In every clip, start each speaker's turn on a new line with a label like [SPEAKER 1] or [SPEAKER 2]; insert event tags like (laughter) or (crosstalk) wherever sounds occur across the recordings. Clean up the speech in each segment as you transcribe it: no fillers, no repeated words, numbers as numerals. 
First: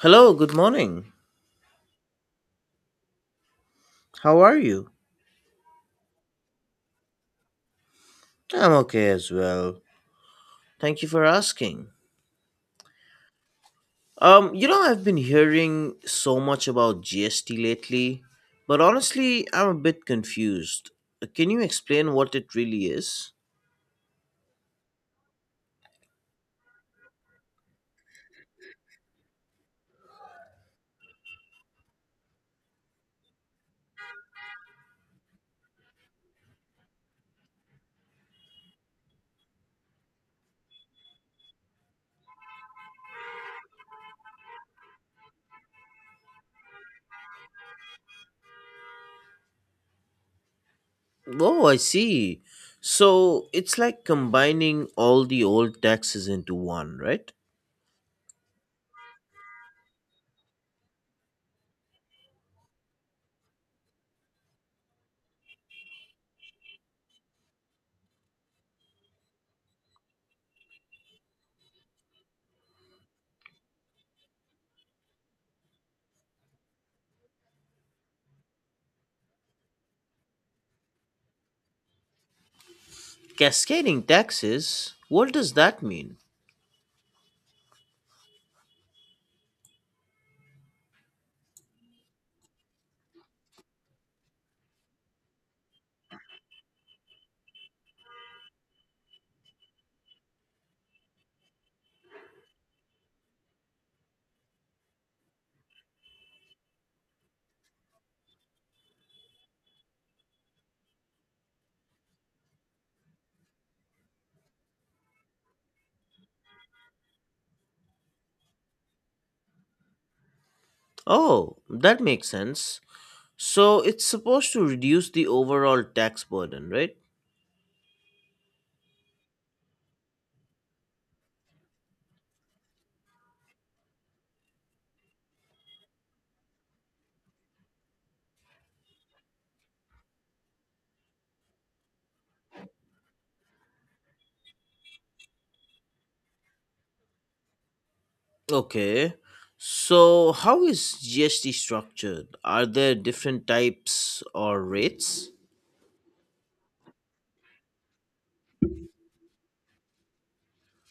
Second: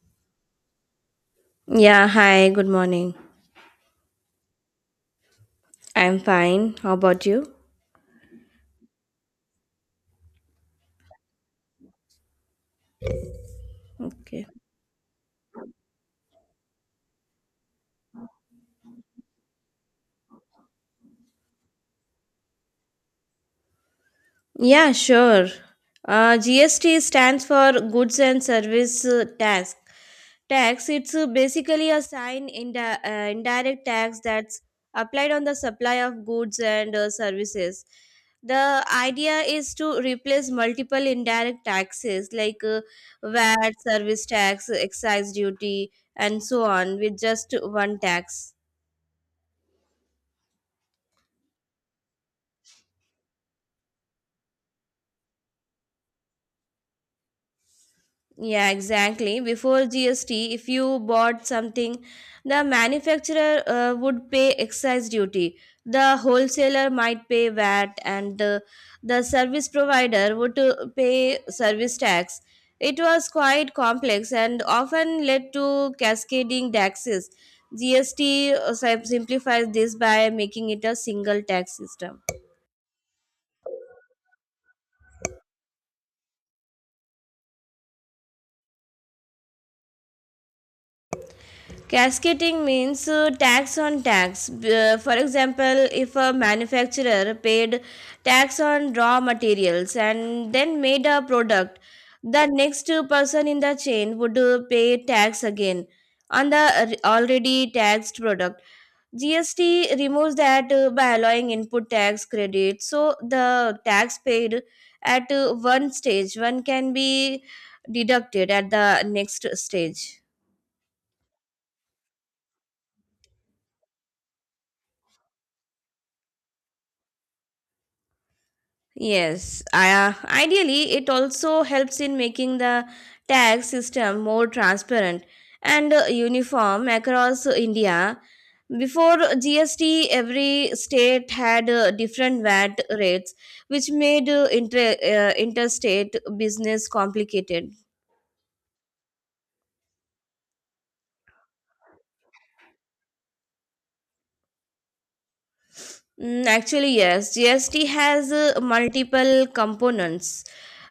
[SPEAKER 1] Hello, good morning.
[SPEAKER 2] Yeah, hi, good morning.
[SPEAKER 1] How are you?
[SPEAKER 2] I'm fine. How about you?
[SPEAKER 1] I'm okay as well. Thank you for asking.
[SPEAKER 2] Okay.
[SPEAKER 1] I've been hearing so much about GST lately, but honestly, I'm a bit confused. Can you explain what it really is?
[SPEAKER 2] Yeah, sure. GST stands for Goods and Service Tax. Tax, it's basically a sign indirect tax that's applied on the supply of goods and services. The idea is to replace multiple indirect taxes like VAT, service tax, excise duty, and so on with just one tax.
[SPEAKER 1] Oh, I see. So it's like combining all the old taxes into one, right?
[SPEAKER 2] Yeah, exactly. Before GST, if you bought something, the manufacturer would pay excise duty. The wholesaler might pay VAT, and the service provider would pay service tax. It was quite complex and often led to cascading taxes. GST simplifies this by making it a single tax system.
[SPEAKER 1] Cascading taxes? What does that mean?
[SPEAKER 2] Cascading means tax on tax. For example, if a manufacturer paid tax on raw materials and then made a product, the next person in the chain would pay tax again on the already taxed product. GST removes that by allowing input tax credit, so the tax paid at one stage one can be deducted at the next stage.
[SPEAKER 1] Oh, that makes sense. So it's supposed to reduce the overall tax burden, right?
[SPEAKER 2] Yes, ideally, it also helps in making the tax system more transparent and uniform across India. Before GST, every state had different VAT rates, which made interstate business complicated.
[SPEAKER 1] Okay. So how is GST structured? Are there different types or rates?
[SPEAKER 2] Mm, actually, yes. GST has multiple components.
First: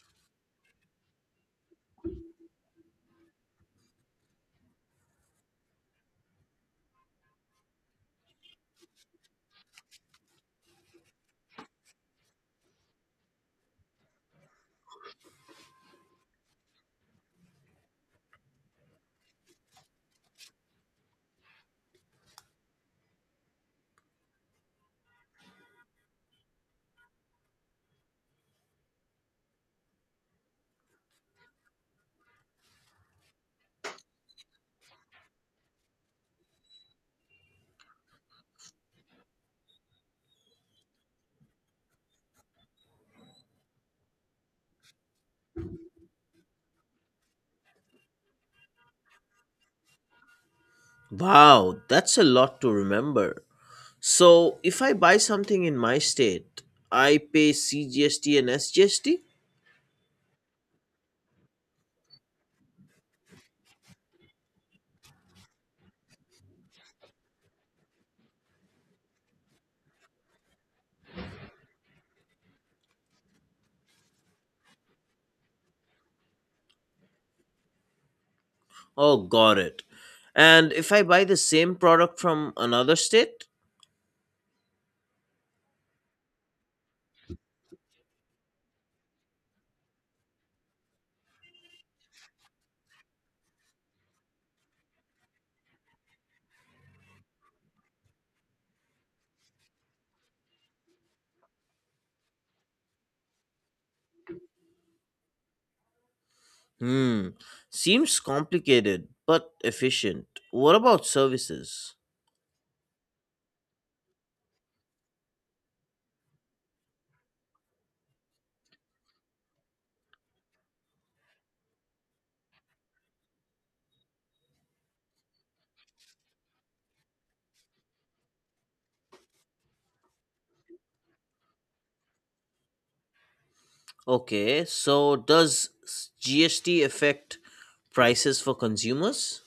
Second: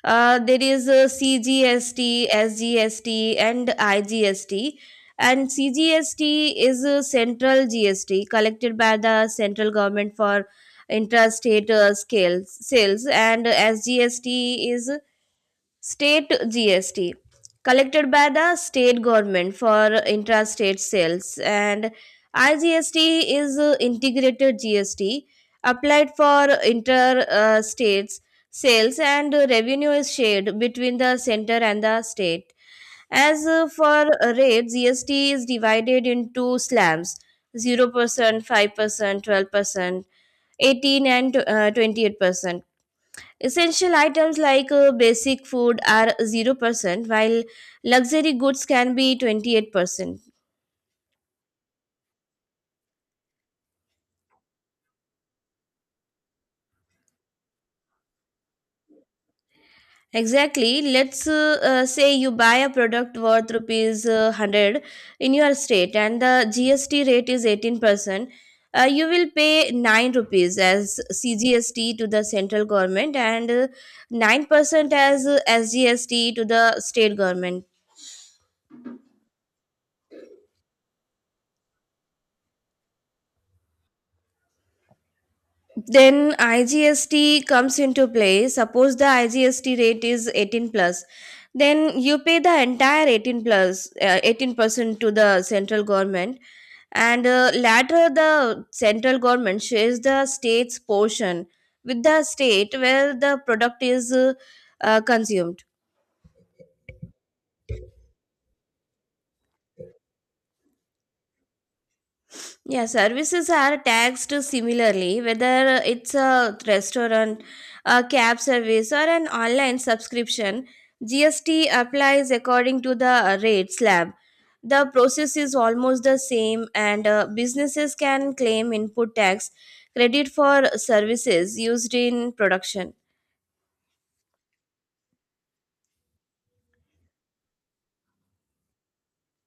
[SPEAKER 2] There is CGST, SGST, and IGST. And CGST is a central GST collected by the central government for interstate scales sales, and SGST is State GST collected by the state government for intrastate sales, and IGST is integrated GST applied for inter states sales, and revenue is shared between the center and the state. As for rates, GST is divided into slabs 0%, 5%, 12%, 18 and 28%. Essential items like basic food are 0%, while luxury goods can be 28%.
[SPEAKER 1] Wow, that's a lot to remember. So if I buy something in my state, I pay CGST and SGST?
[SPEAKER 2] Exactly. Let's say you buy a product worth rupees 100 in your state and the GST rate is 18%. You will pay 9 rupees as CGST to the central government and 9% as SGST to the state government.
[SPEAKER 1] Oh, got it. And if I buy the same product from another state?
[SPEAKER 2] Then IGST comes into play. Suppose the IGST rate is 18 plus, then you pay the entire 18 plus 18% to the central government, and later the central government shares the state's portion with the state where the product is consumed.
[SPEAKER 1] Hmm, seems complicated but efficient. What about services?
[SPEAKER 2] Yeah, services are taxed similarly, whether it's a restaurant, a cab service, or an online subscription. GST applies according to the rate slab. The process is almost the same, and businesses can claim input tax credit for services used in production.
[SPEAKER 1] Okay, so does GST affect prices for consumers?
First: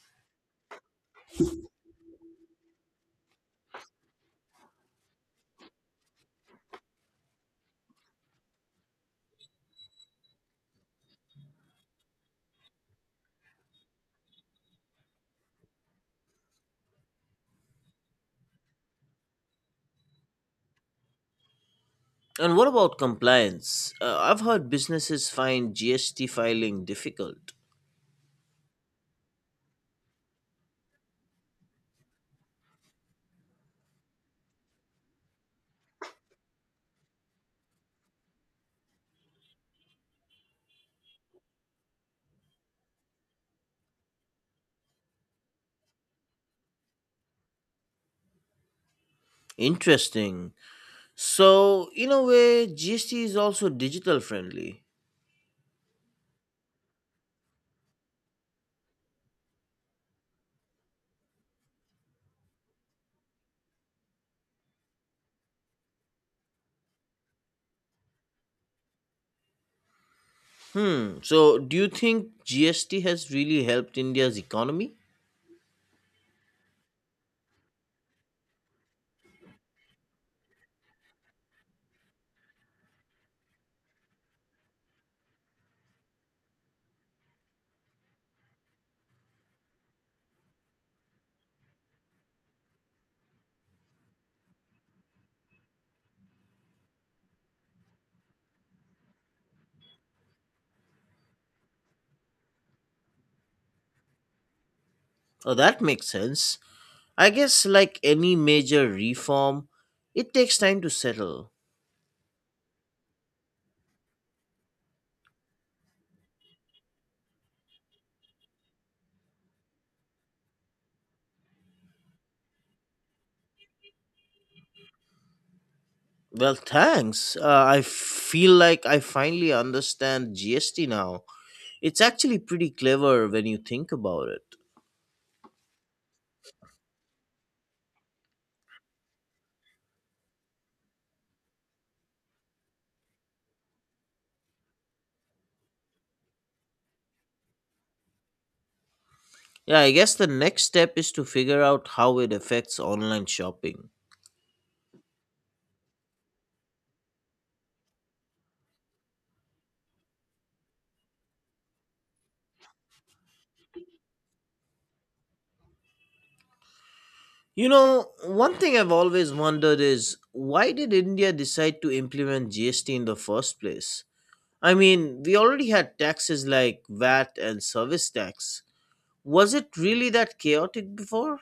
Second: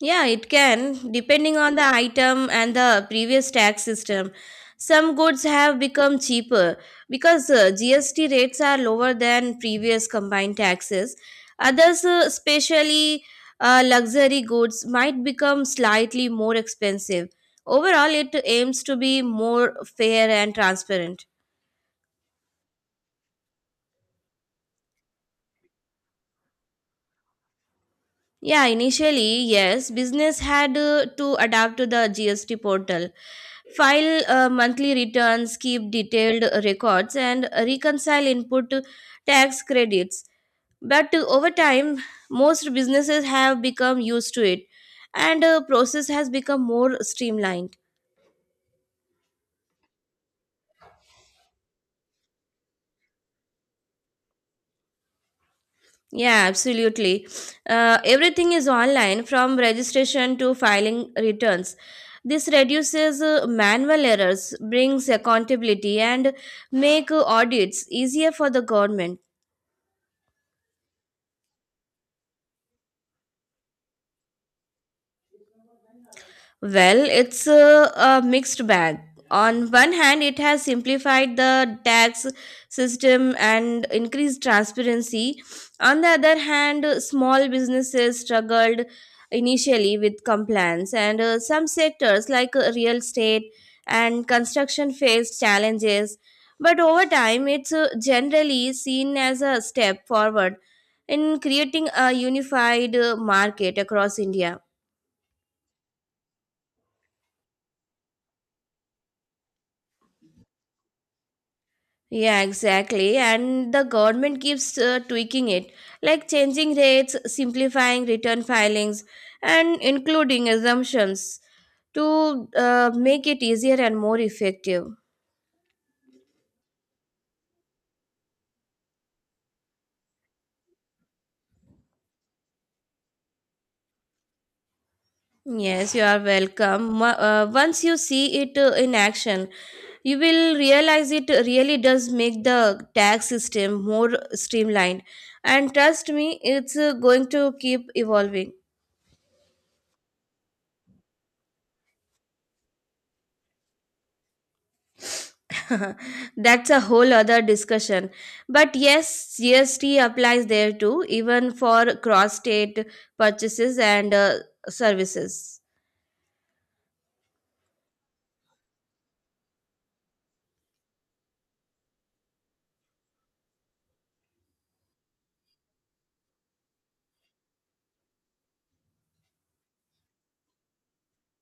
[SPEAKER 2] Yeah, it can, depending on the item and the previous tax system. Some goods have become cheaper because GST rates are lower than previous combined taxes. Others, especially luxury goods, might become slightly more expensive. Overall, it aims to be more fair and transparent.
[SPEAKER 1] And what about compliance? I've heard businesses find GST filing difficult.
[SPEAKER 2] Yeah, initially, yes, business had to adapt to the GST portal, file monthly returns, keep detailed records, and reconcile input tax credits. But over time, most businesses have become used to it, and process has become more streamlined.
[SPEAKER 1] Interesting. So, in a way, GST is also digital friendly.
[SPEAKER 2] Yeah, absolutely. Everything is online, from registration to filing returns. This reduces manual errors, brings accountability, and make audits easier for the government.
[SPEAKER 1] Hmm, so do you think GST has really helped India's economy?
[SPEAKER 2] Well, it's a mixed bag. On one hand, it has simplified the tax system and increased transparency. On the other hand, small businesses struggled initially with compliance, and some sectors like real estate and construction faced challenges. But over time, it's generally seen as a step forward in creating a unified market across India.
[SPEAKER 1] Oh, that makes sense. I guess, like any major reform, it takes time to settle.
[SPEAKER 2] Yeah, exactly. And the government keeps tweaking it, like changing rates, simplifying return filings, and including assumptions to make it easier and more effective.
[SPEAKER 1] Well, thanks. I feel like I finally understand GST now. It's actually pretty clever when you think about it.
[SPEAKER 2] Yes, you are welcome. Once you see it in action, you will realize it really does make the tax system more streamlined. And trust me, it's going to keep evolving.
[SPEAKER 1] Yeah, I guess the next step is to figure out how it affects online shopping.
[SPEAKER 2] (laughs) That's a whole other discussion. But yes, GST applies there too, even for cross state purchases and services.
[SPEAKER 1] One thing I've always wondered is why did India decide to implement GST in the first place? I mean, we already had taxes like VAT and service tax. Was it really that chaotic before?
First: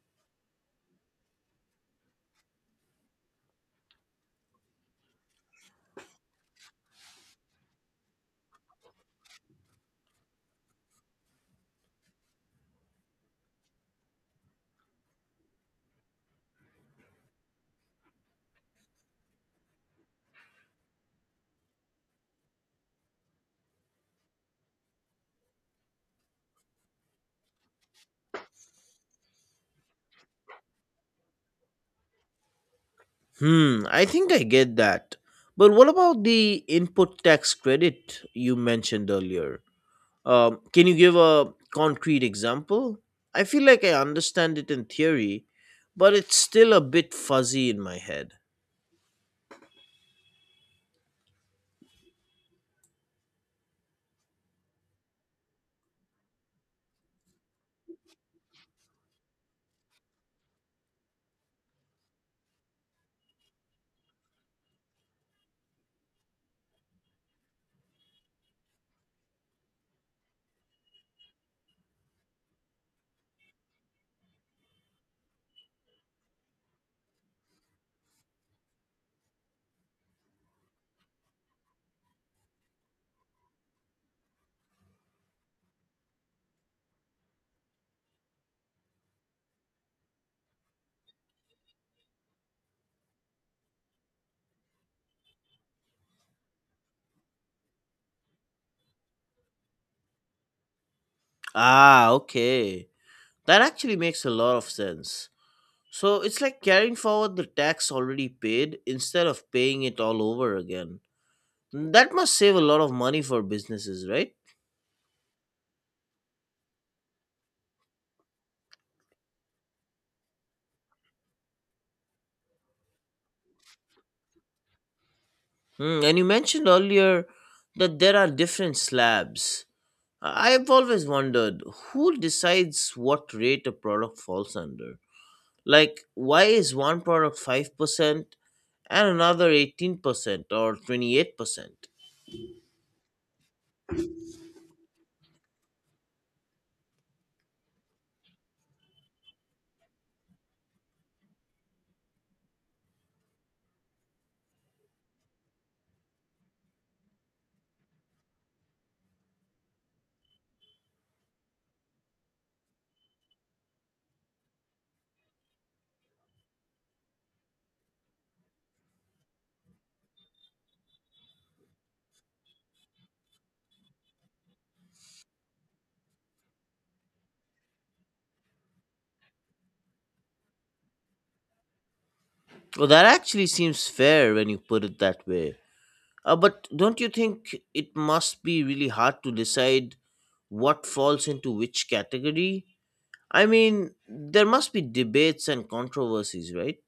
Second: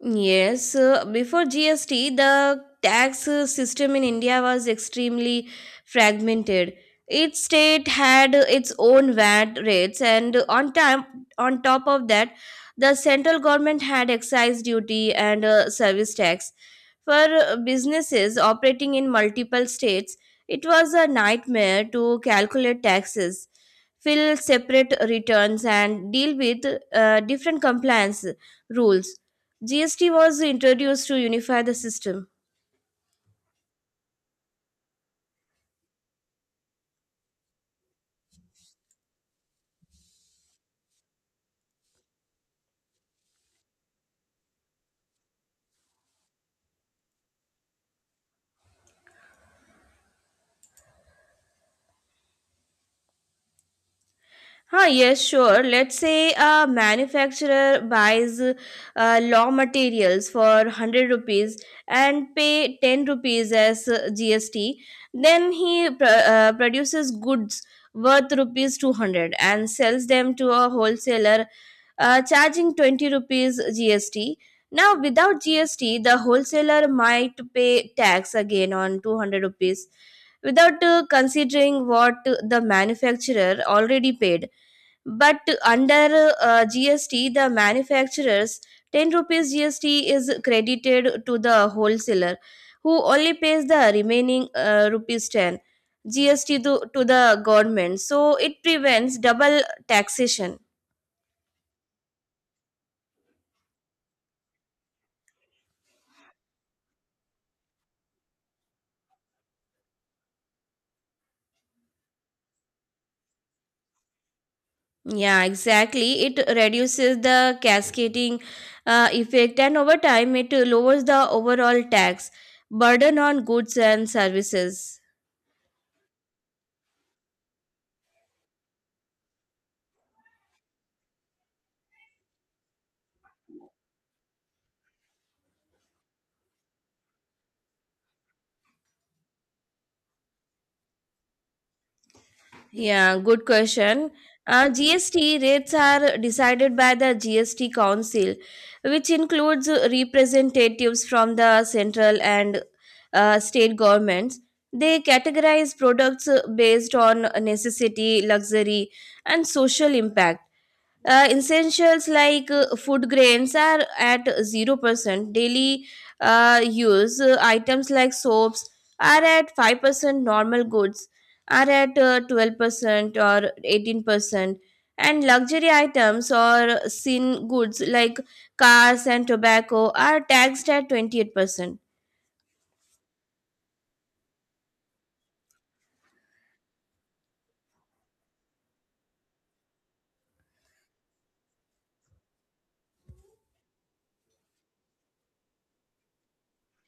[SPEAKER 2] Yes, before GST, the tax system in India was extremely fragmented. Each state had its own VAT rates, and on top of that, the central government had excise duty and service tax. For businesses operating in multiple states, it was a nightmare to calculate taxes, fill separate returns, and deal with different compliance rules. GST was introduced to unify the system.
[SPEAKER 1] Hmm, I think I get that. But what about the input tax credit you mentioned earlier? Can you give a concrete example? I feel like I understand it in theory, but it's still a bit fuzzy in my head.
[SPEAKER 2] Huh, yes, sure. Let's say a manufacturer buys law materials for 100 rupees and pay 10 rupees as GST. Then he produces goods worth rupees 200 and sells them to a wholesaler, charging 20 rupees GST. Now, without GST, the wholesaler might pay tax again on 200 rupees without considering what the manufacturer already paid. But under GST, the manufacturer's 10 rupees GST is credited to the wholesaler, who only pays the remaining rupees 10 GST to the government. So it prevents double taxation.
[SPEAKER 1] Ah, okay. That actually makes a lot of sense. So it's like carrying forward the tax already paid instead of paying it all over again. That must save a lot of money for businesses, right?
[SPEAKER 2] Yeah, exactly. It reduces the cascading effect, and over time, it lowers the overall tax burden on goods and services.
[SPEAKER 1] And you mentioned earlier that there are different slabs. I have always wondered who decides what rate a product falls under. Like, why is one product 5% and another 18% or 28%?
[SPEAKER 2] Yeah, good question. GST rates are decided by the GST Council, which includes representatives from the central and state governments. They categorize products based on necessity, luxury, and social impact. Essentials like food grains are at 0%. Daily use items like soaps are at 5%. Normal goods are at 12% or 18%. And luxury items or sin goods like cars and tobacco are taxed at 28%.
[SPEAKER 1] Well, that actually seems fair when you put it that way. But don't you think it must be really hard to decide what falls into which category? I mean, there must be debates and controversies, right?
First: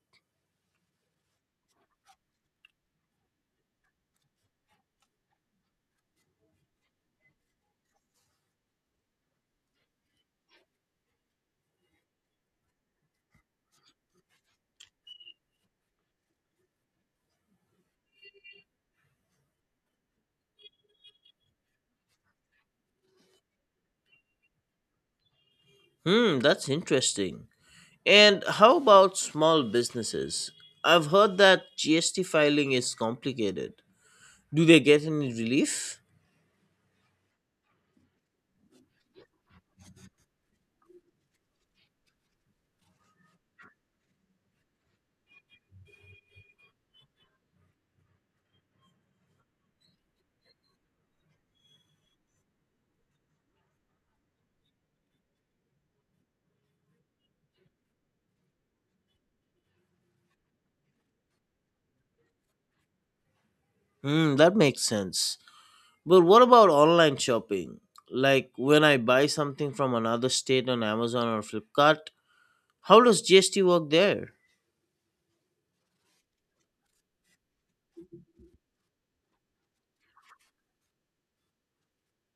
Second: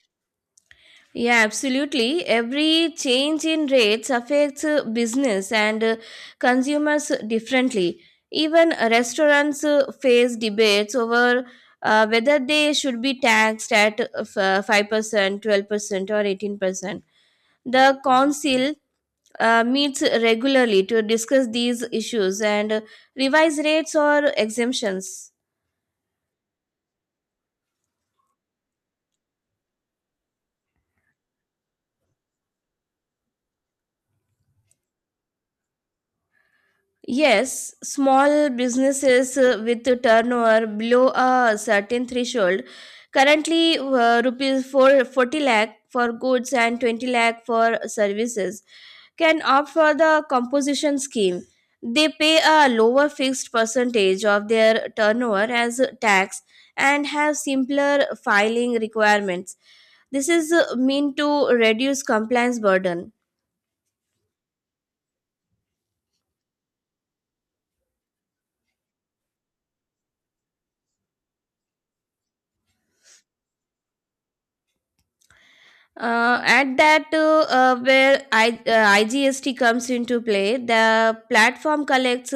[SPEAKER 2] Yeah, absolutely. Every change in rates affects business and consumers differently. Even restaurants face debates over whether they should be taxed at 5%, 12%, or 18%. The council meets regularly to discuss these issues and revise rates or exemptions.
[SPEAKER 1] Hmm, that's interesting. And how about small businesses? I've heard that GST filing is complicated. Do they get any relief?
[SPEAKER 2] Yes, small businesses with a turnover below a certain threshold, currently rupees 4, 40 lakh for goods and 20 lakh for services, can opt for the composition scheme. They pay a lower fixed percentage of their turnover as tax and have simpler filing requirements. This is meant to reduce compliance burden.
[SPEAKER 1] Hmm, that makes sense. But what about online shopping? Like when I buy something from another state on Amazon or Flipkart, how does GST work there?
[SPEAKER 2] At that where I, IGST comes into play. The platform collects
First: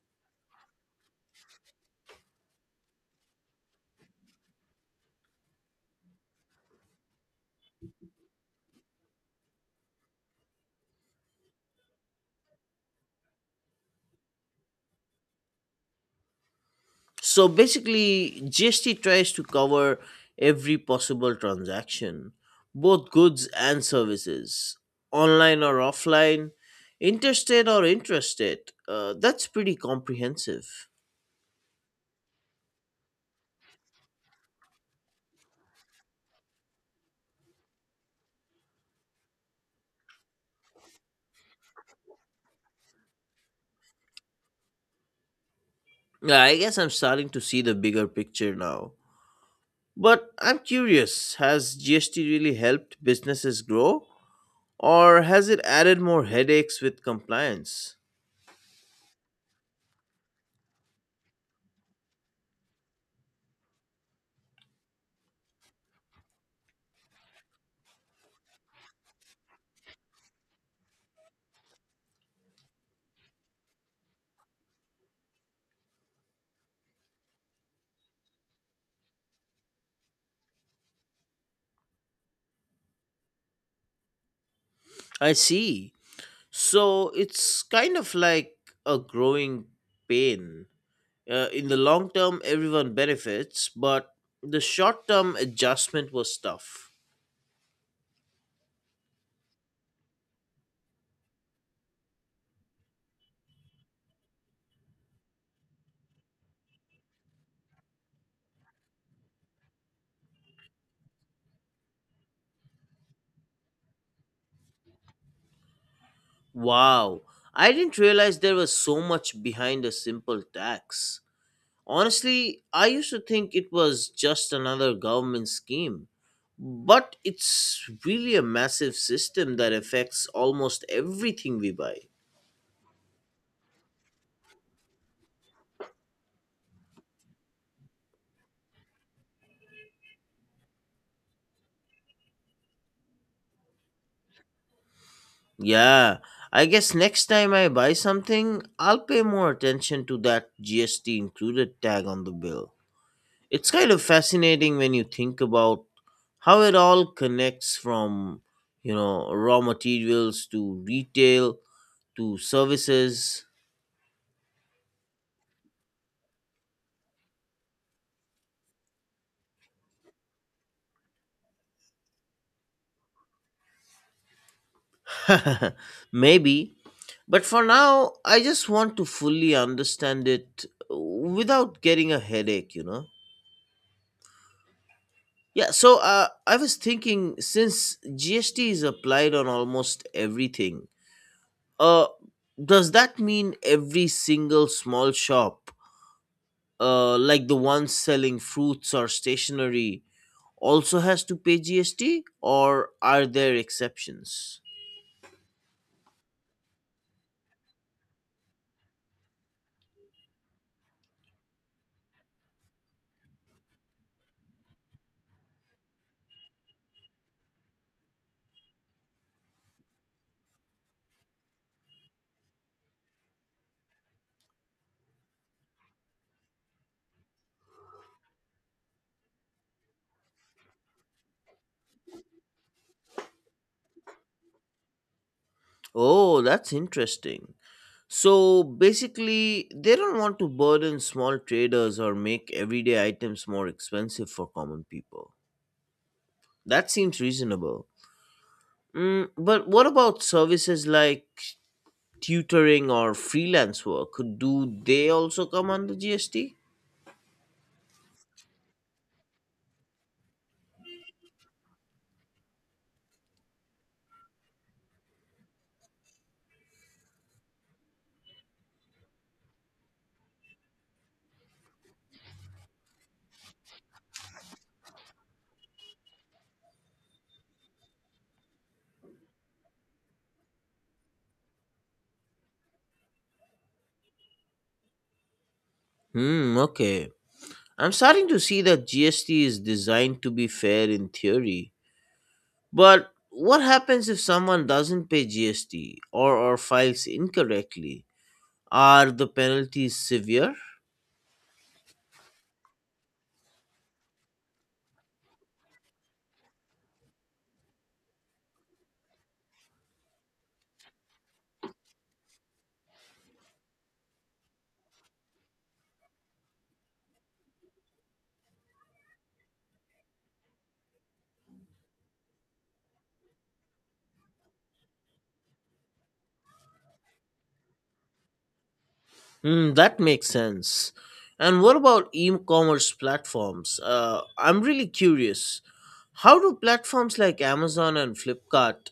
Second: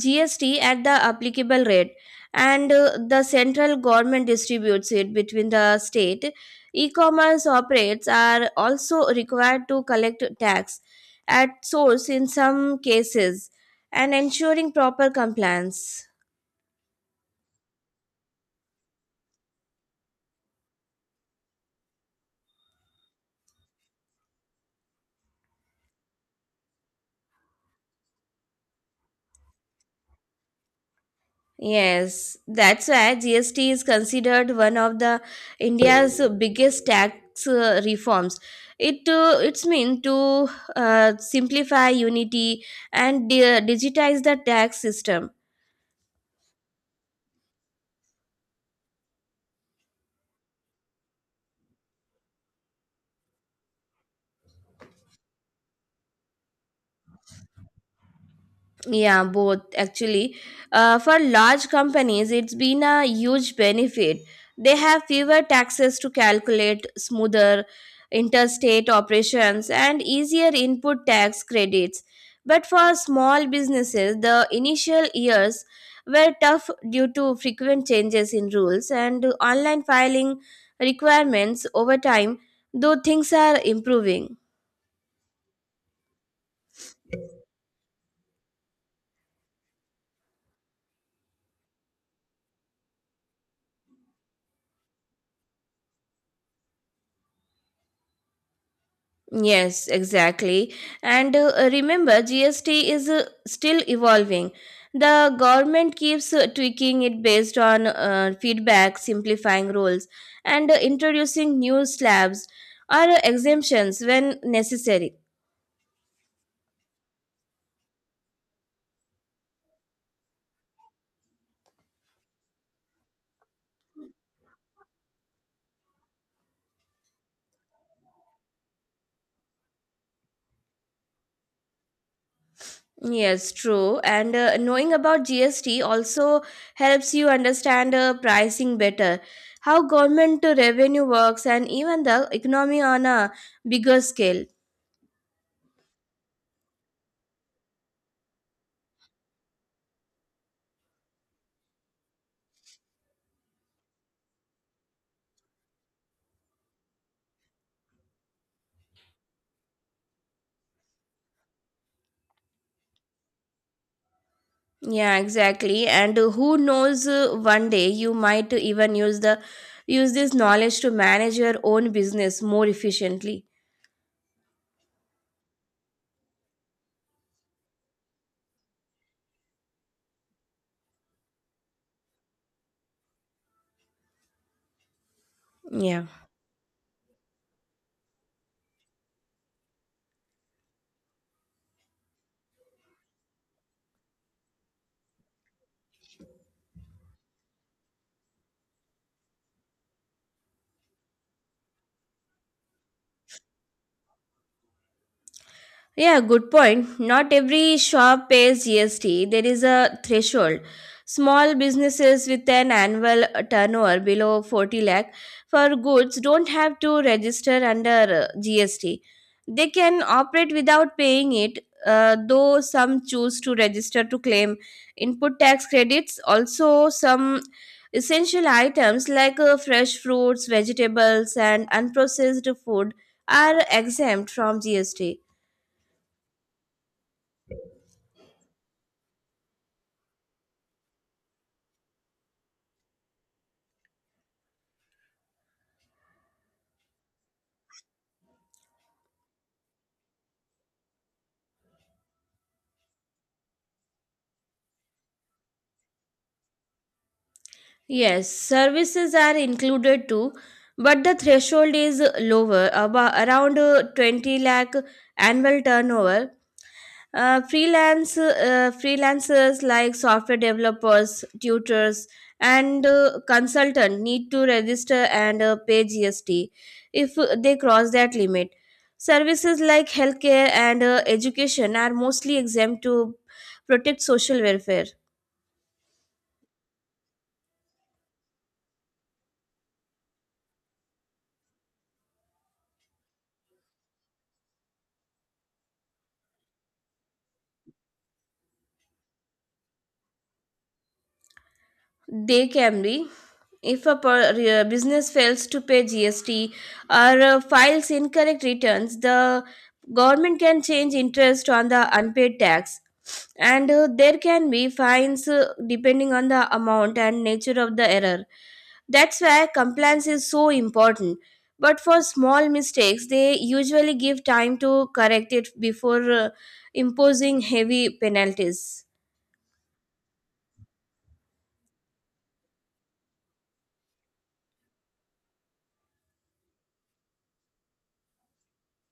[SPEAKER 2] GST at the applicable rate, and the central government distributes it between the state. E-commerce operates are also required to collect tax at source in some cases, and ensuring proper compliance.
[SPEAKER 1] So basically, GST tries to cover every possible transaction, both goods and services, online or offline, interstate or intrastate. That's pretty comprehensive.
[SPEAKER 2] Yes, that's why GST is considered one of the India's biggest tax reforms. It's meant to simplify, unity, and digitize the tax system.
[SPEAKER 1] Yeah, I guess I'm starting to see the bigger picture now. But I'm curious, has GST really helped businesses grow, or has it added more headaches with compliance?
[SPEAKER 2] Yeah, both actually. For large companies, it's been a huge benefit. They have fewer taxes to calculate, smoother interstate operations, and easier input tax credits. But for small businesses, the initial years were tough due to frequent changes in rules and online filing requirements. Over time, though, things are improving.
[SPEAKER 1] I see. So it's kind of like a growing pain. In the long term, everyone benefits, but the short term adjustment was tough.
[SPEAKER 2] Yes, exactly. And remember, GST is still evolving. The government keeps tweaking it based on feedback, simplifying rules, and introducing new slabs or exemptions when necessary.
[SPEAKER 1] Wow, I didn't realize there was so much behind a simple tax. Honestly, I used to think it was just another government scheme. But it's really a massive system that affects almost everything we buy.
[SPEAKER 2] Yes, true. And knowing about GST also helps you understand pricing better, how government revenue works, and even the economy on a bigger scale.
[SPEAKER 1] Yeah, I guess next time I buy something, I'll pay more attention to that GST included tag on the bill. It's kind of fascinating when you think about how it all connects from raw materials to retail to services.
[SPEAKER 2] Yeah, exactly. And who knows, one day you might even use this knowledge to manage your own business more efficiently.
[SPEAKER 1] (laughs) Maybe, but for now, I just want to fully understand it without getting a headache. Yeah, so
[SPEAKER 2] Yeah.
[SPEAKER 1] I was thinking, since GST is applied on almost everything, uh, does that mean every single small shop, like the ones selling fruits or stationery, also has to pay GST, or are there exceptions?
[SPEAKER 2] Yeah, good point. Not every shop pays GST. There is a threshold. Small businesses with an annual turnover below 40 lakh for goods don't have to register under GST. They can operate without paying it, though some choose to register to claim input tax credits. Also, some essential items like fresh fruits, vegetables, and unprocessed food are exempt from GST.
[SPEAKER 1] Oh, that's interesting. So basically, they don't want to burden small traders or make everyday items more expensive for common people. That seems reasonable. But what about services like tutoring or freelance work? Do they also come under GST?
[SPEAKER 2] Yes, services are included too, but the threshold is lower, about around 20 lakh annual turnover. Freelancers like software developers, tutors, and consultant need to register and pay GST if they cross that limit. Services like healthcare and education are mostly exempt to protect social welfare.
[SPEAKER 1] Hmm, okay. I'm starting to see that GST is designed to be fair in theory. But what happens if someone doesn't pay GST or files incorrectly? Are the penalties severe?
[SPEAKER 2] They can be. If a business fails to pay GST or files incorrect returns, the government can change interest on the unpaid tax. And there can be fines depending on the amount and nature of the error. That's why compliance is so important. But for small mistakes, they usually give time to correct it before imposing heavy penalties.
[SPEAKER 1] Hmm, that makes sense. And what about e-commerce platforms? I'm really curious. How do platforms like Amazon and Flipkart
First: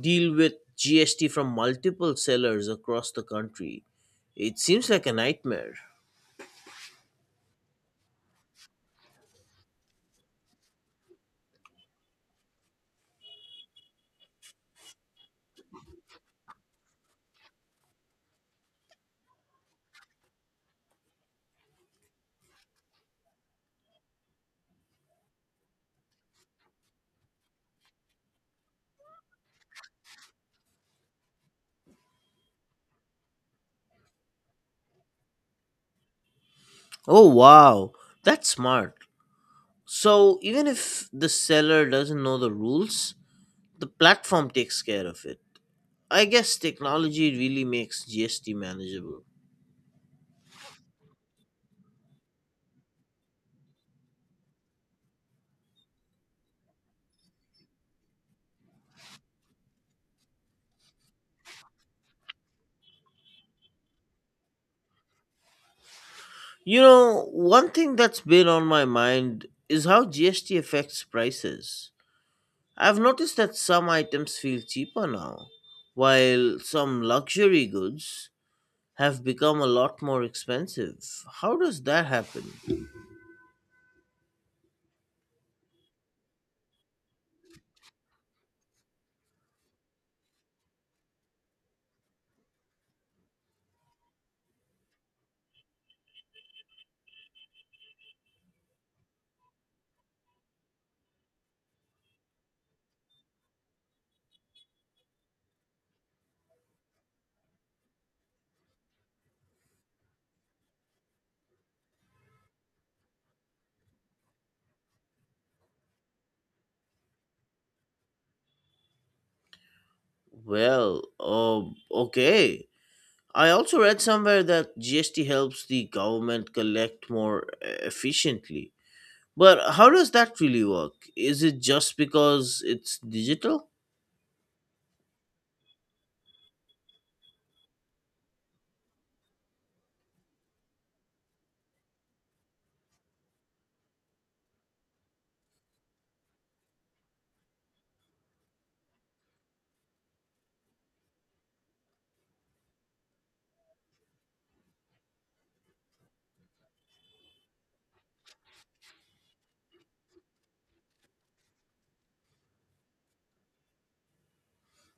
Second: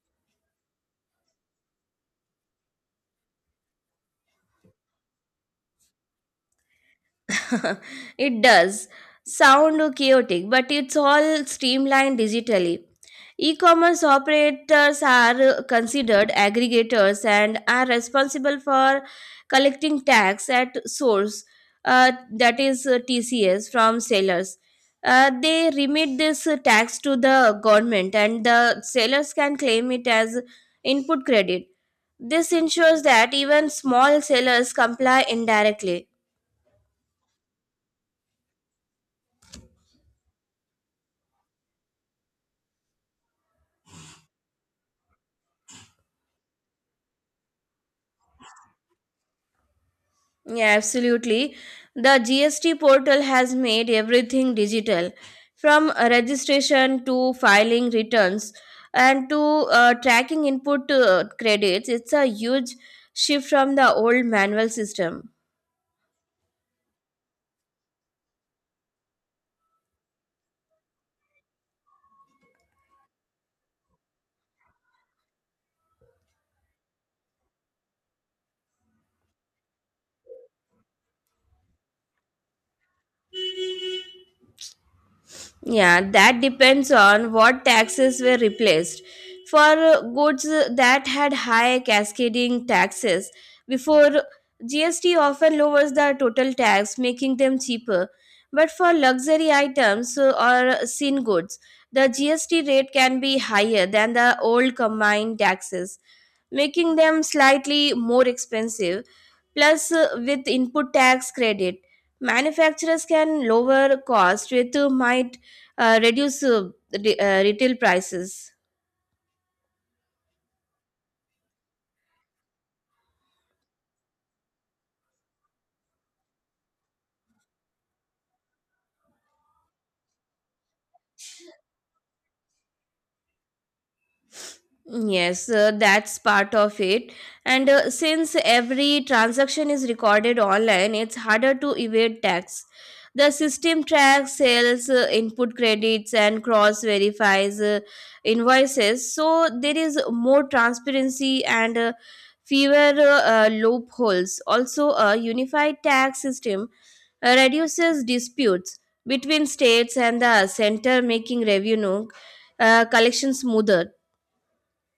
[SPEAKER 1] deal with GST from multiple sellers across the country? It seems like a nightmare.
[SPEAKER 2] (laughs) It does sound chaotic, but it's all streamlined digitally. E-commerce operators are considered aggregators and are responsible for collecting tax at source, that is TCS, from sellers. They remit this tax to the government, and the sellers can claim it as input credit. This ensures that even small sellers comply indirectly.
[SPEAKER 1] Oh, wow. That's smart. So, even if the seller doesn't know the rules, the platform takes care of it. I guess technology really makes GST manageable.
[SPEAKER 2] Yeah, absolutely. The GST portal has made everything digital from registration to filing returns and to tracking input credits. It's a huge shift from the old manual system.
[SPEAKER 1] One thing that's been on my mind is how GST affects prices. I've noticed that some items feel cheaper now, while some luxury goods have become a lot more expensive. How does that happen?
[SPEAKER 2] Yeah, that depends on what taxes were replaced. For goods that had high cascading taxes before, GST often lowers the total tax, making them cheaper. But for luxury items or sin goods, the GST rate can be higher than the old combined taxes, making them slightly more expensive. Plus, with input tax credit, manufacturers can lower cost with might reduce the retail prices.
[SPEAKER 1] Well, okay. I also read somewhere that GST helps the government collect more efficiently. But how does that really work? Is it just because it's digital?
[SPEAKER 2] Yes, that's part of it. And since every transaction is recorded online, it's harder to evade tax. The system tracks sales, input credits, and cross verifies invoices. So there is more transparency and fewer loopholes. Also, a unified tax system reduces disputes between states and the center, making revenue collection smoother.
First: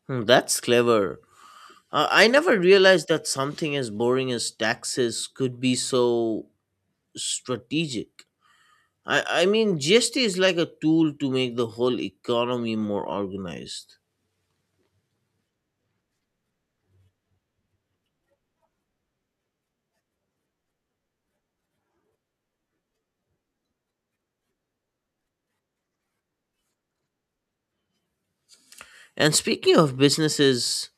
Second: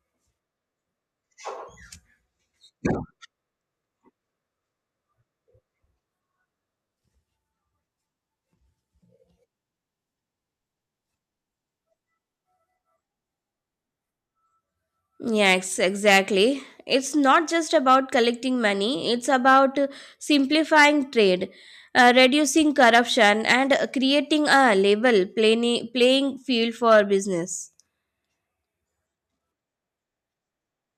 [SPEAKER 1] Hmm, that's clever. I never realized that something as boring as taxes could be so strategic. I mean, GST is like a tool to make the whole economy more organized.
[SPEAKER 2] Yes, exactly. It's not just about collecting money, it's about simplifying trade, reducing corruption, and creating a level playing field for business.
[SPEAKER 1] And speaking of businesses,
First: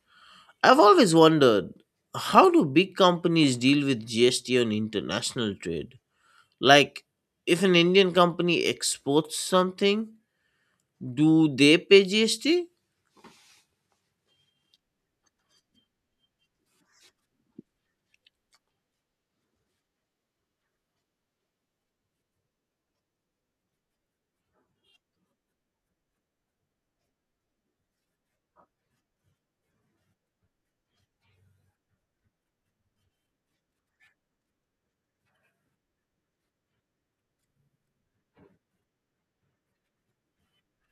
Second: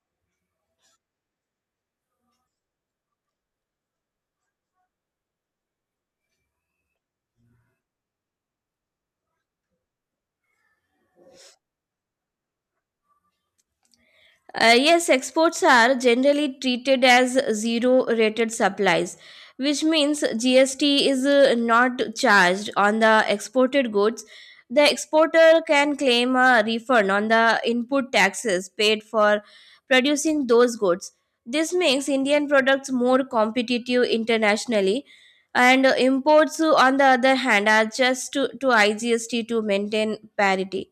[SPEAKER 1] I've always wondered, how do big companies deal with GST on international trade? Like, if an Indian company exports something, do they pay GST?
[SPEAKER 2] Yes, exports are generally treated as zero rated supplies, which means GST is not charged on the exported goods. The exporter can claim a refund on the input taxes paid for producing those goods. This makes Indian products more competitive internationally, and imports, on the other hand, are just to IGST to maintain parity.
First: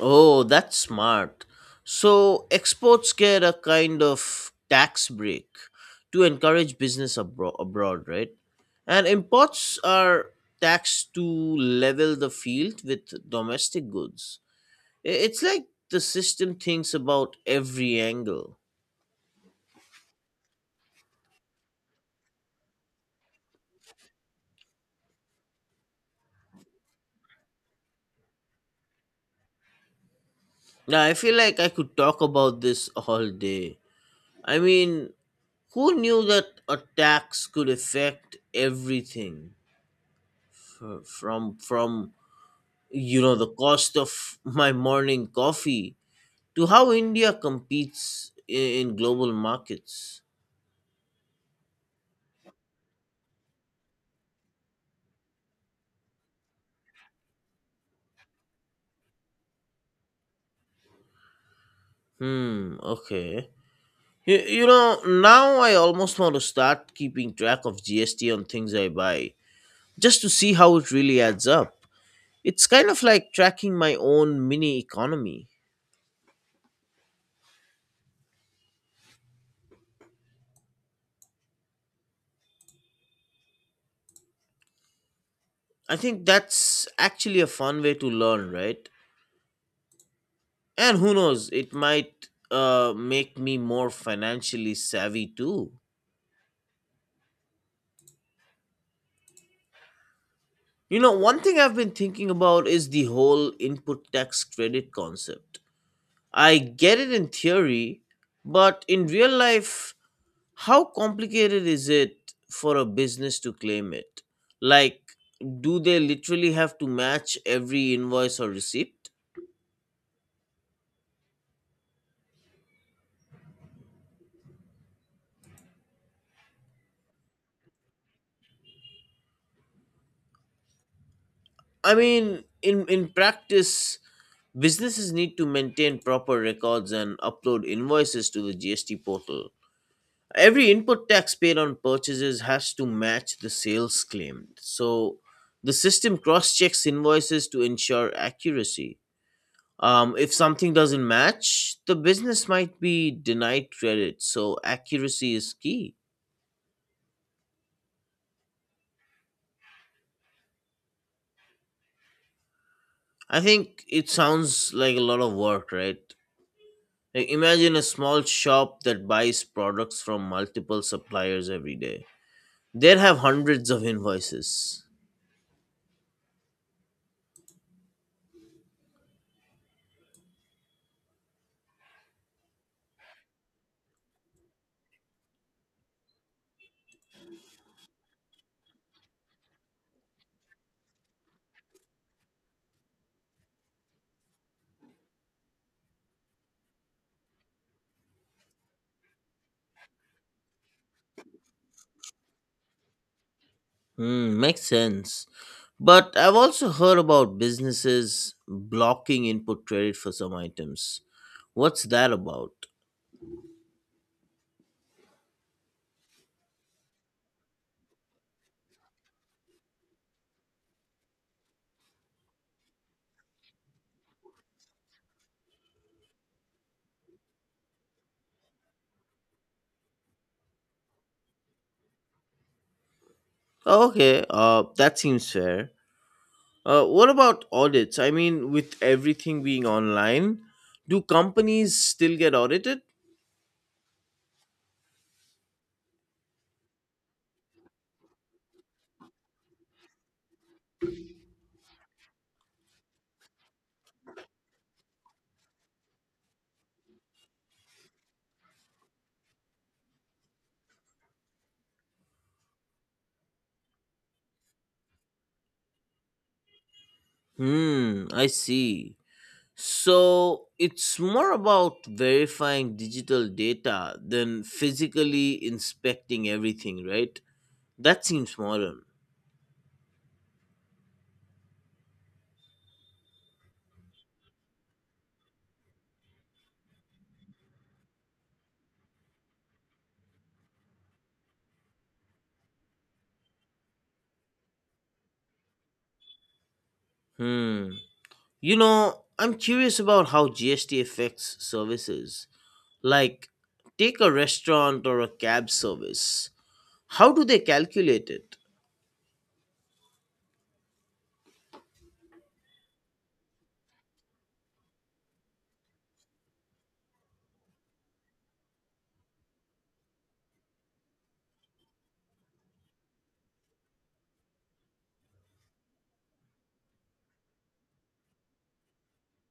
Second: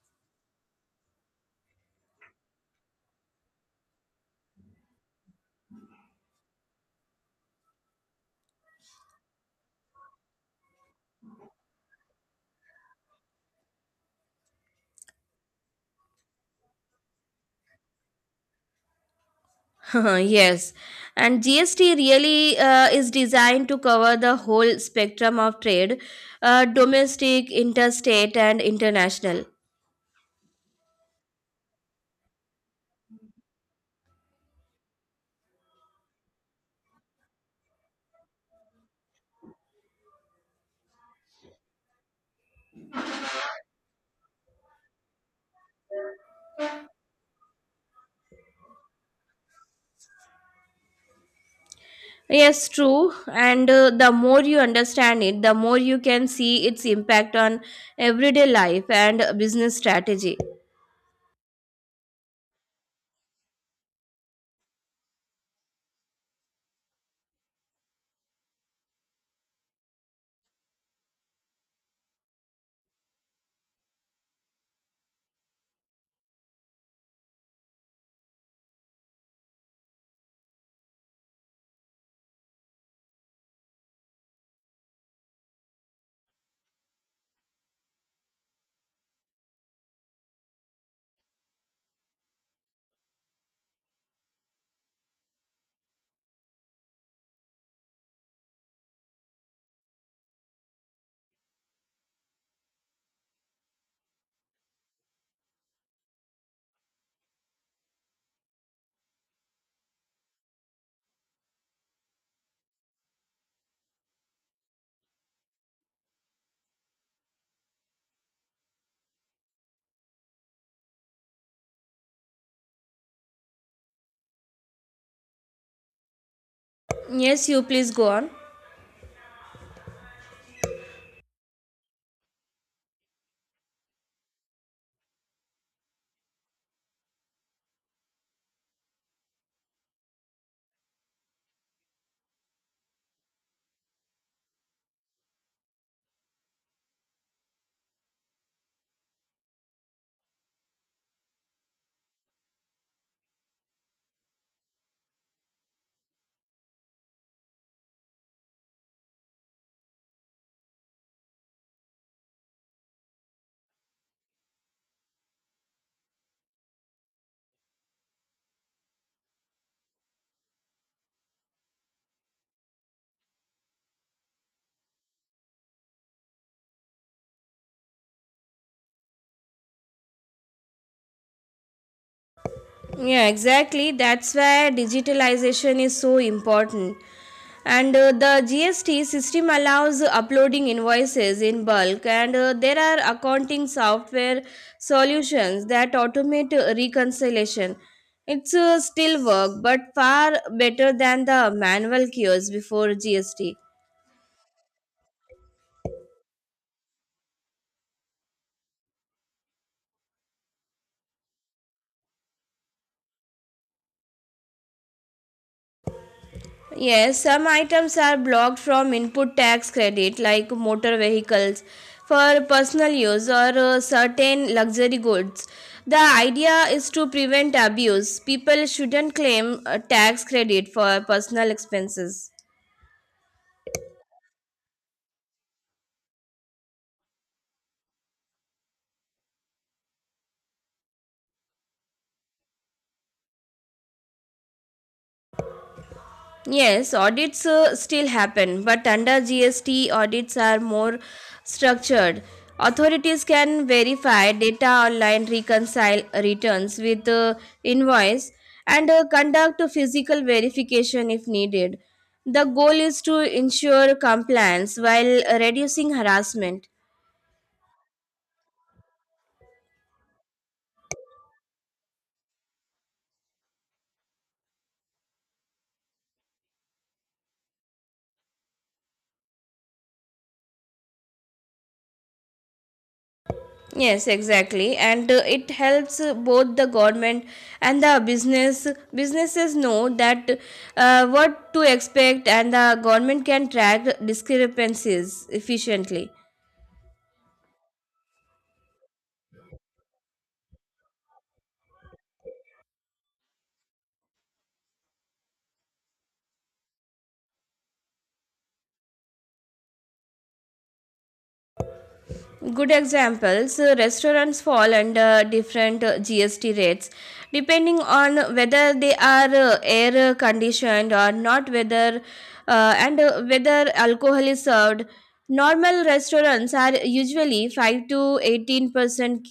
[SPEAKER 1] Oh, that's smart. So exports get a kind of tax break to encourage business abroad, right? And imports are taxed to level the field with domestic goods. It's like the system thinks about every angle.
[SPEAKER 2] (laughs) Yes, and GST really is designed to cover the whole spectrum of trade, domestic, interstate, and international.
[SPEAKER 1] Now, I feel like I could talk about this all day. I mean, who knew that a tax could affect everything from the cost of my morning coffee to how India competes in global markets.
[SPEAKER 2] Yes, true. And the more you understand it, the more you can see its impact on everyday life and business strategy.
[SPEAKER 1] Hmm, okay. Now I almost want to start keeping track of GST on things I buy just to see how it really adds up. It's kind of like tracking my own mini economy. I think that's actually a fun way to learn, right? And who knows, it might, make me more financially savvy too. One thing I've been thinking about is the whole input tax credit concept. I get it in theory, but in real life, how complicated is it for a business to claim it? Like, do they literally have to match every invoice or receipt?
[SPEAKER 2] Yes, you please go on.
[SPEAKER 1] I mean, in practice, businesses need to maintain proper records and upload invoices to the GST portal. Every input tax paid on purchases has to match the sales claimed. So the system cross checks invoices to ensure accuracy. If something doesn't match, the business might be denied credit. So accuracy is key. I think it sounds like a lot of work, right? Like, imagine a small shop that buys products from multiple suppliers every day. They'd have hundreds of invoices.
[SPEAKER 2] Yeah, exactly. That's why digitalization is so important. And the GST system allows uploading invoices in bulk, and there are accounting software solutions that automate reconciliation. It's still work, but far better than the manual queues before GST.
[SPEAKER 1] Hmm, makes sense. But I've also heard about businesses blocking input credit for some items. What's that about?
[SPEAKER 2] Yes, some items are blocked from input tax credit, like motor vehicles, for personal use or certain luxury goods. The idea is to prevent abuse. People shouldn't claim tax credit for personal expenses.
[SPEAKER 1] Okay, that seems fair. What about audits? I mean, with everything being online, do companies still get audited?
[SPEAKER 2] Yes, audits still happen, but under GST, audits are more structured. Authorities can verify data online, reconcile returns with invoice, and conduct a physical verification if needed. The goal is to ensure compliance while reducing harassment.
[SPEAKER 1] Hmm, I see. So it's more about verifying digital data than physically inspecting everything, right? That seems modern.
[SPEAKER 2] Yes, exactly, and it helps both the government and the businesses know that what to expect, and the government can track discrepancies efficiently.
[SPEAKER 1] Hmm. I'm curious about how GST affects services. Like, take a restaurant or a cab service. How do they calculate it?
[SPEAKER 2] Good examples. Restaurants fall under different GST rates depending on whether they are air conditioned or not, whether and whether alcohol is served. Normal restaurants are usually 5 to 18%.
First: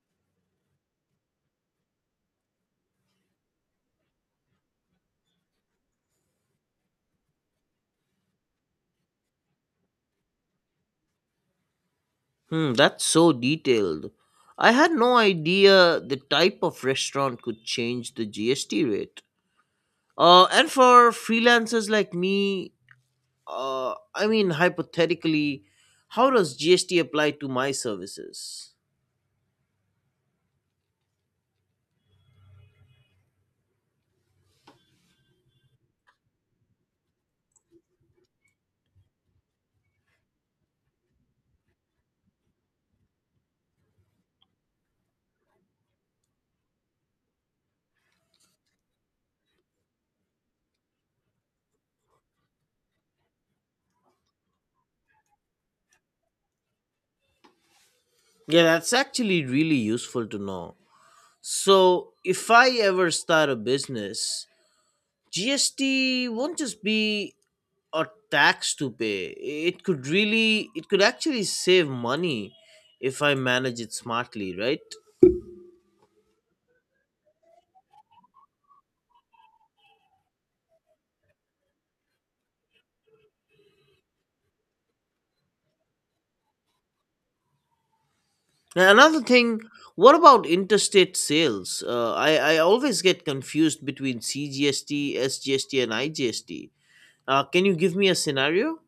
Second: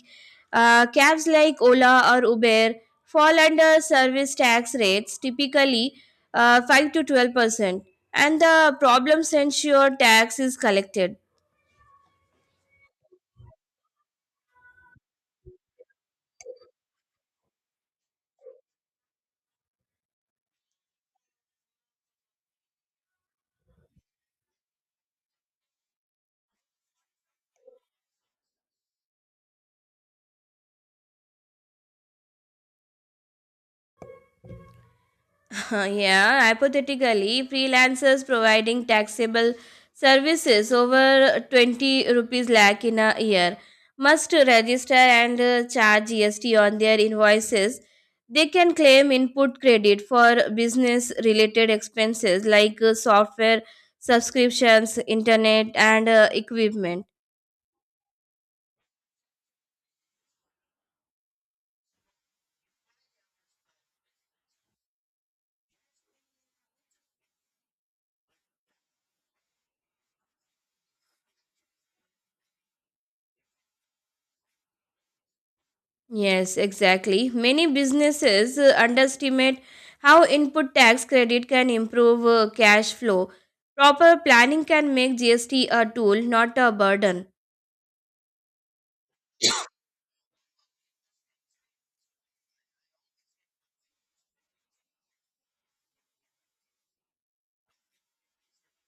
[SPEAKER 2] Cabs like Ola or Uber fall under service tax rates, typically 5 to 12%, and the problems ensure tax is collected.
[SPEAKER 1] Hmm, that's so detailed. I had no idea the type of restaurant could change the GST rate. And for freelancers like me, I mean, hypothetically, how does GST apply to my services?
[SPEAKER 2] (laughs) Yeah, hypothetically, freelancers providing taxable services over 20 rupees lakh in a year must register and charge GST on their invoices. They can claim input credit for business related expenses like software subscriptions, internet, and equipment.
[SPEAKER 1] Yeah, that's actually really useful to know. So, if I ever start a business, GST won't just be a tax to pay. It could actually save money if I manage it smartly, right?
[SPEAKER 2] Yes, exactly. Many businesses underestimate how input tax credit can improve cash flow. Proper planning can make GST a tool, not a burden.
[SPEAKER 1] Now, another thing, what about interstate sales? I always get confused between CGST, SGST, and IGST. Can you give me a scenario?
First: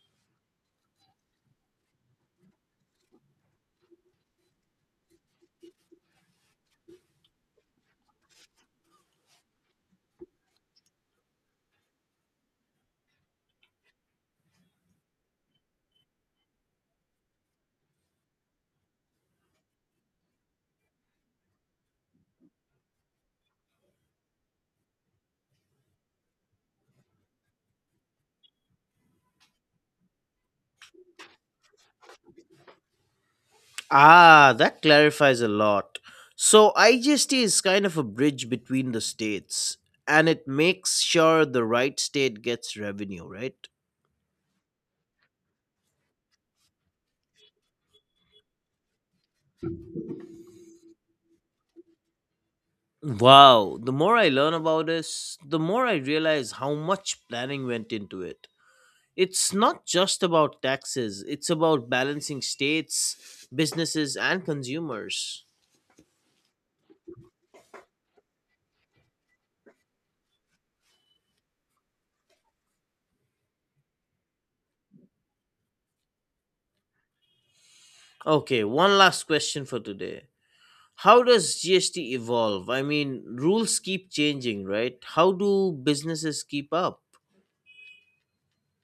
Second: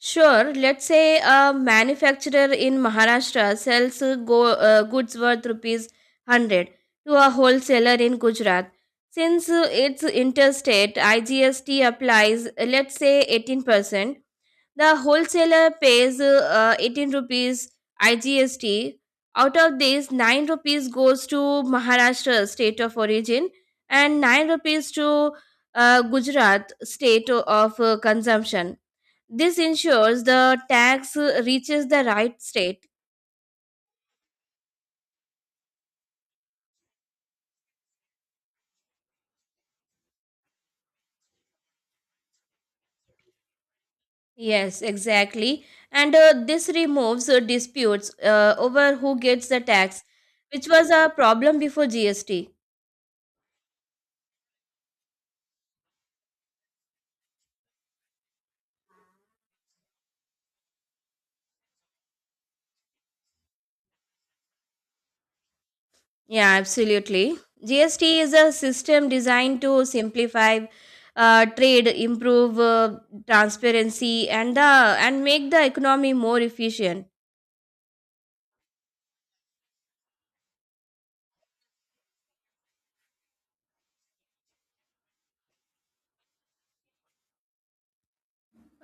[SPEAKER 2] Sure, let's say a manufacturer in Maharashtra sells goods worth rupees 100 to a wholesaler in Gujarat. Since it's interstate, IGST applies, let's say 18%. The wholesaler pays 18 rupees IGST. Out of this, 9 rupees goes to Maharashtra, state of origin, and 9 rupees to Gujarat, state of consumption. This ensures the tax reaches the right state.
[SPEAKER 1] Ah, that clarifies a lot. So, IGST is kind of a bridge between the states, and it makes sure the right state gets revenue, right?
[SPEAKER 2] Yes, exactly. And this removes disputes over who gets the tax, which was a problem before GST.
[SPEAKER 1] Wow, the more I learn about this, the more I realize how much planning went into it. It's not just about taxes, it's about balancing states, businesses, and consumers.
[SPEAKER 2] Yeah, absolutely. GST is a system designed to simplify trade, improve transparency, and make the economy more efficient.
[SPEAKER 1] Okay, one last question for today. How does GST evolve? I mean, rules keep changing, right? How do businesses keep up?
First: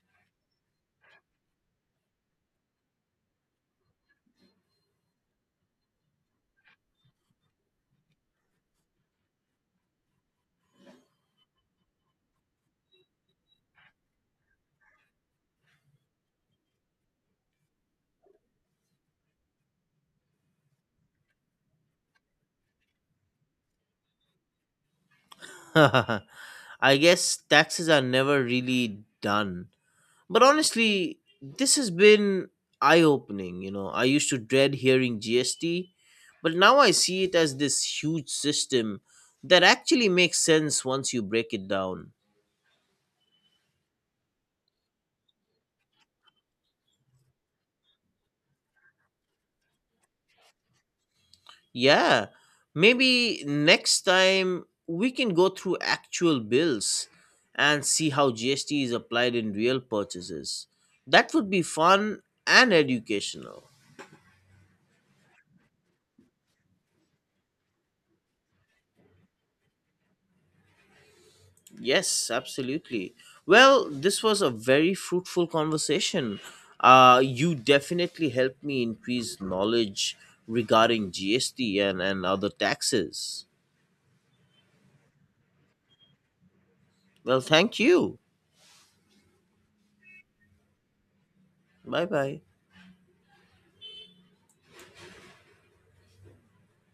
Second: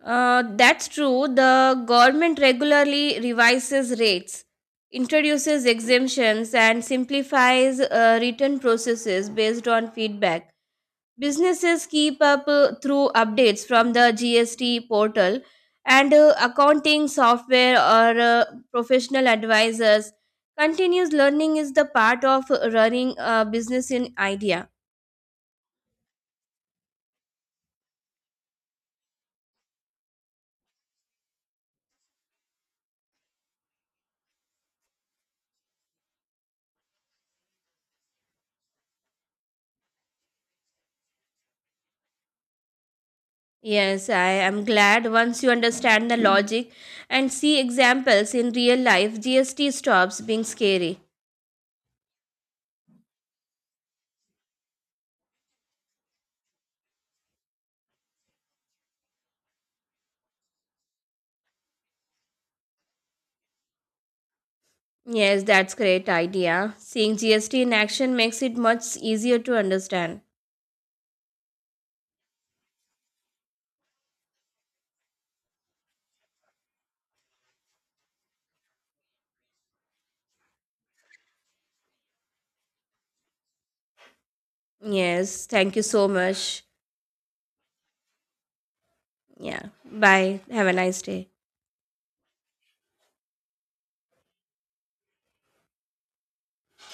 [SPEAKER 2] That's true. The government regularly revises rates, introduces exemptions, and simplifies return processes based on feedback. Businesses keep up through updates from the GST portal and accounting software or professional advisors. Continuous learning is the part of running a business in idea.
[SPEAKER 1] (laughs) I guess taxes are never really done. But honestly, this has been eye opening. I used to dread hearing GST, but now I see it as this huge system that actually makes sense once you break it down.
[SPEAKER 2] Yes, I am glad. Once you understand the logic and see examples in real life, GST stops being scary.
[SPEAKER 1] Yeah, maybe next time we can go through actual bills and see how GST is applied in real purchases. That would be fun and educational.
[SPEAKER 2] Yes, that's great idea. Seeing GST in action makes it much easier to understand.
[SPEAKER 1] Yes, absolutely. Well, this was a very fruitful conversation. You definitely helped me increase knowledge regarding GST and other taxes.
[SPEAKER 2] Yes, thank you so much.
[SPEAKER 1] Well, thank you.
[SPEAKER 2] Yeah. Bye. Have a nice day.
[SPEAKER 1] Bye bye.